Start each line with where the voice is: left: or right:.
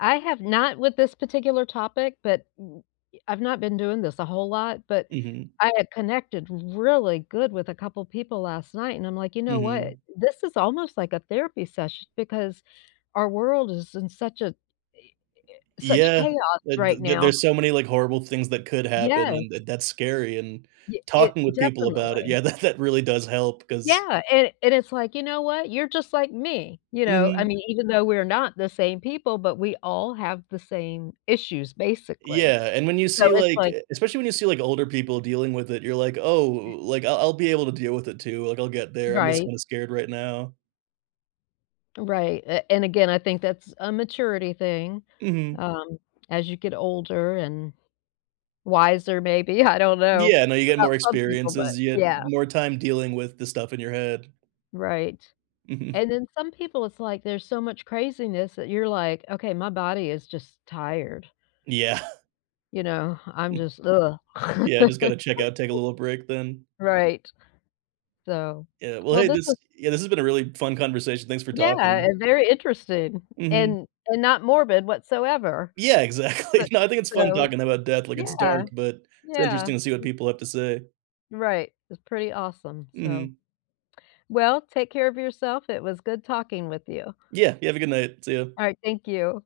left: I have not with this particular topic, but y I've not been doing this a whole lot, but
right: Mhm.
left: I had connected really good with a couple people last night, and I'm like, "You know what?
right: Mhm.
left: This is almost like a therapy sesh because our world is in such a i e such
right: Yeah,
left: chaos
right: tha
left: right
right: th th
left: now.
right: there's so many, like, horrible things that could happen, and
left: Yes.
right: th that's scary, and
left: Ye it
right: talking with people about it,
left: definitely.
right: yeah, that that really does help 'cause
left: Yeah, and and it's like, "You know what? You're just like me." You know? I
right: Mhm.
left: mean, even though we're not the same people, but we all have the same issues, basically.
right: Yeah, and when you
left: So,
right: see,
left: it's
right: like
left: like
right: e especially when you see, like, older people dealing with it, you're like, "Oh, like, I'll I'll be able to deal with it, too, like, I'll get there, I'm just
left: Right.
right: kinda scared right now."
left: Right, a and again, I think that's a maturity thing.
right: Mhm.
left: Um, as you get older and wiser, maybe, I don't know
right: Yeah, no, you get
left: about
right: more
left: some people, but
right: experiences, you get
left: yeah.
right: more time dealing with the stuff in your head.
left: Right.
right: Mhm.
left: And then some people it's like there's so much craziness that you're like, "Okay, my body is just tired."
right: Yeah.
left: You know, I'm just, ugh.
right: Yeah, "I just gotta check out, take a little break then."
left: Right. So
right: Yeah, well,
left: well
right: hey,
left: this
right: this
left: was
right: Yeah, this has been a really fun conversation, thanks for
left: Yeah,
right: talking.
left: and very interesting
right: Mhm.
left: and and not morbid whatsoever.
right: Yeah,
left: S
right: exactly. No, I think it's fun
left: so
right: talking about death, like, it's dark,
left: yeah,
right: but it's
left: yeah,
right: interesting to see what
left: y
right: people have to say.
left: Right, it's pretty awesome. So
right: Mhm.
left: well, take care of yourself, it was good talking with you.
right: Yeah, you have a good night. See you.
left: Alright, thank you.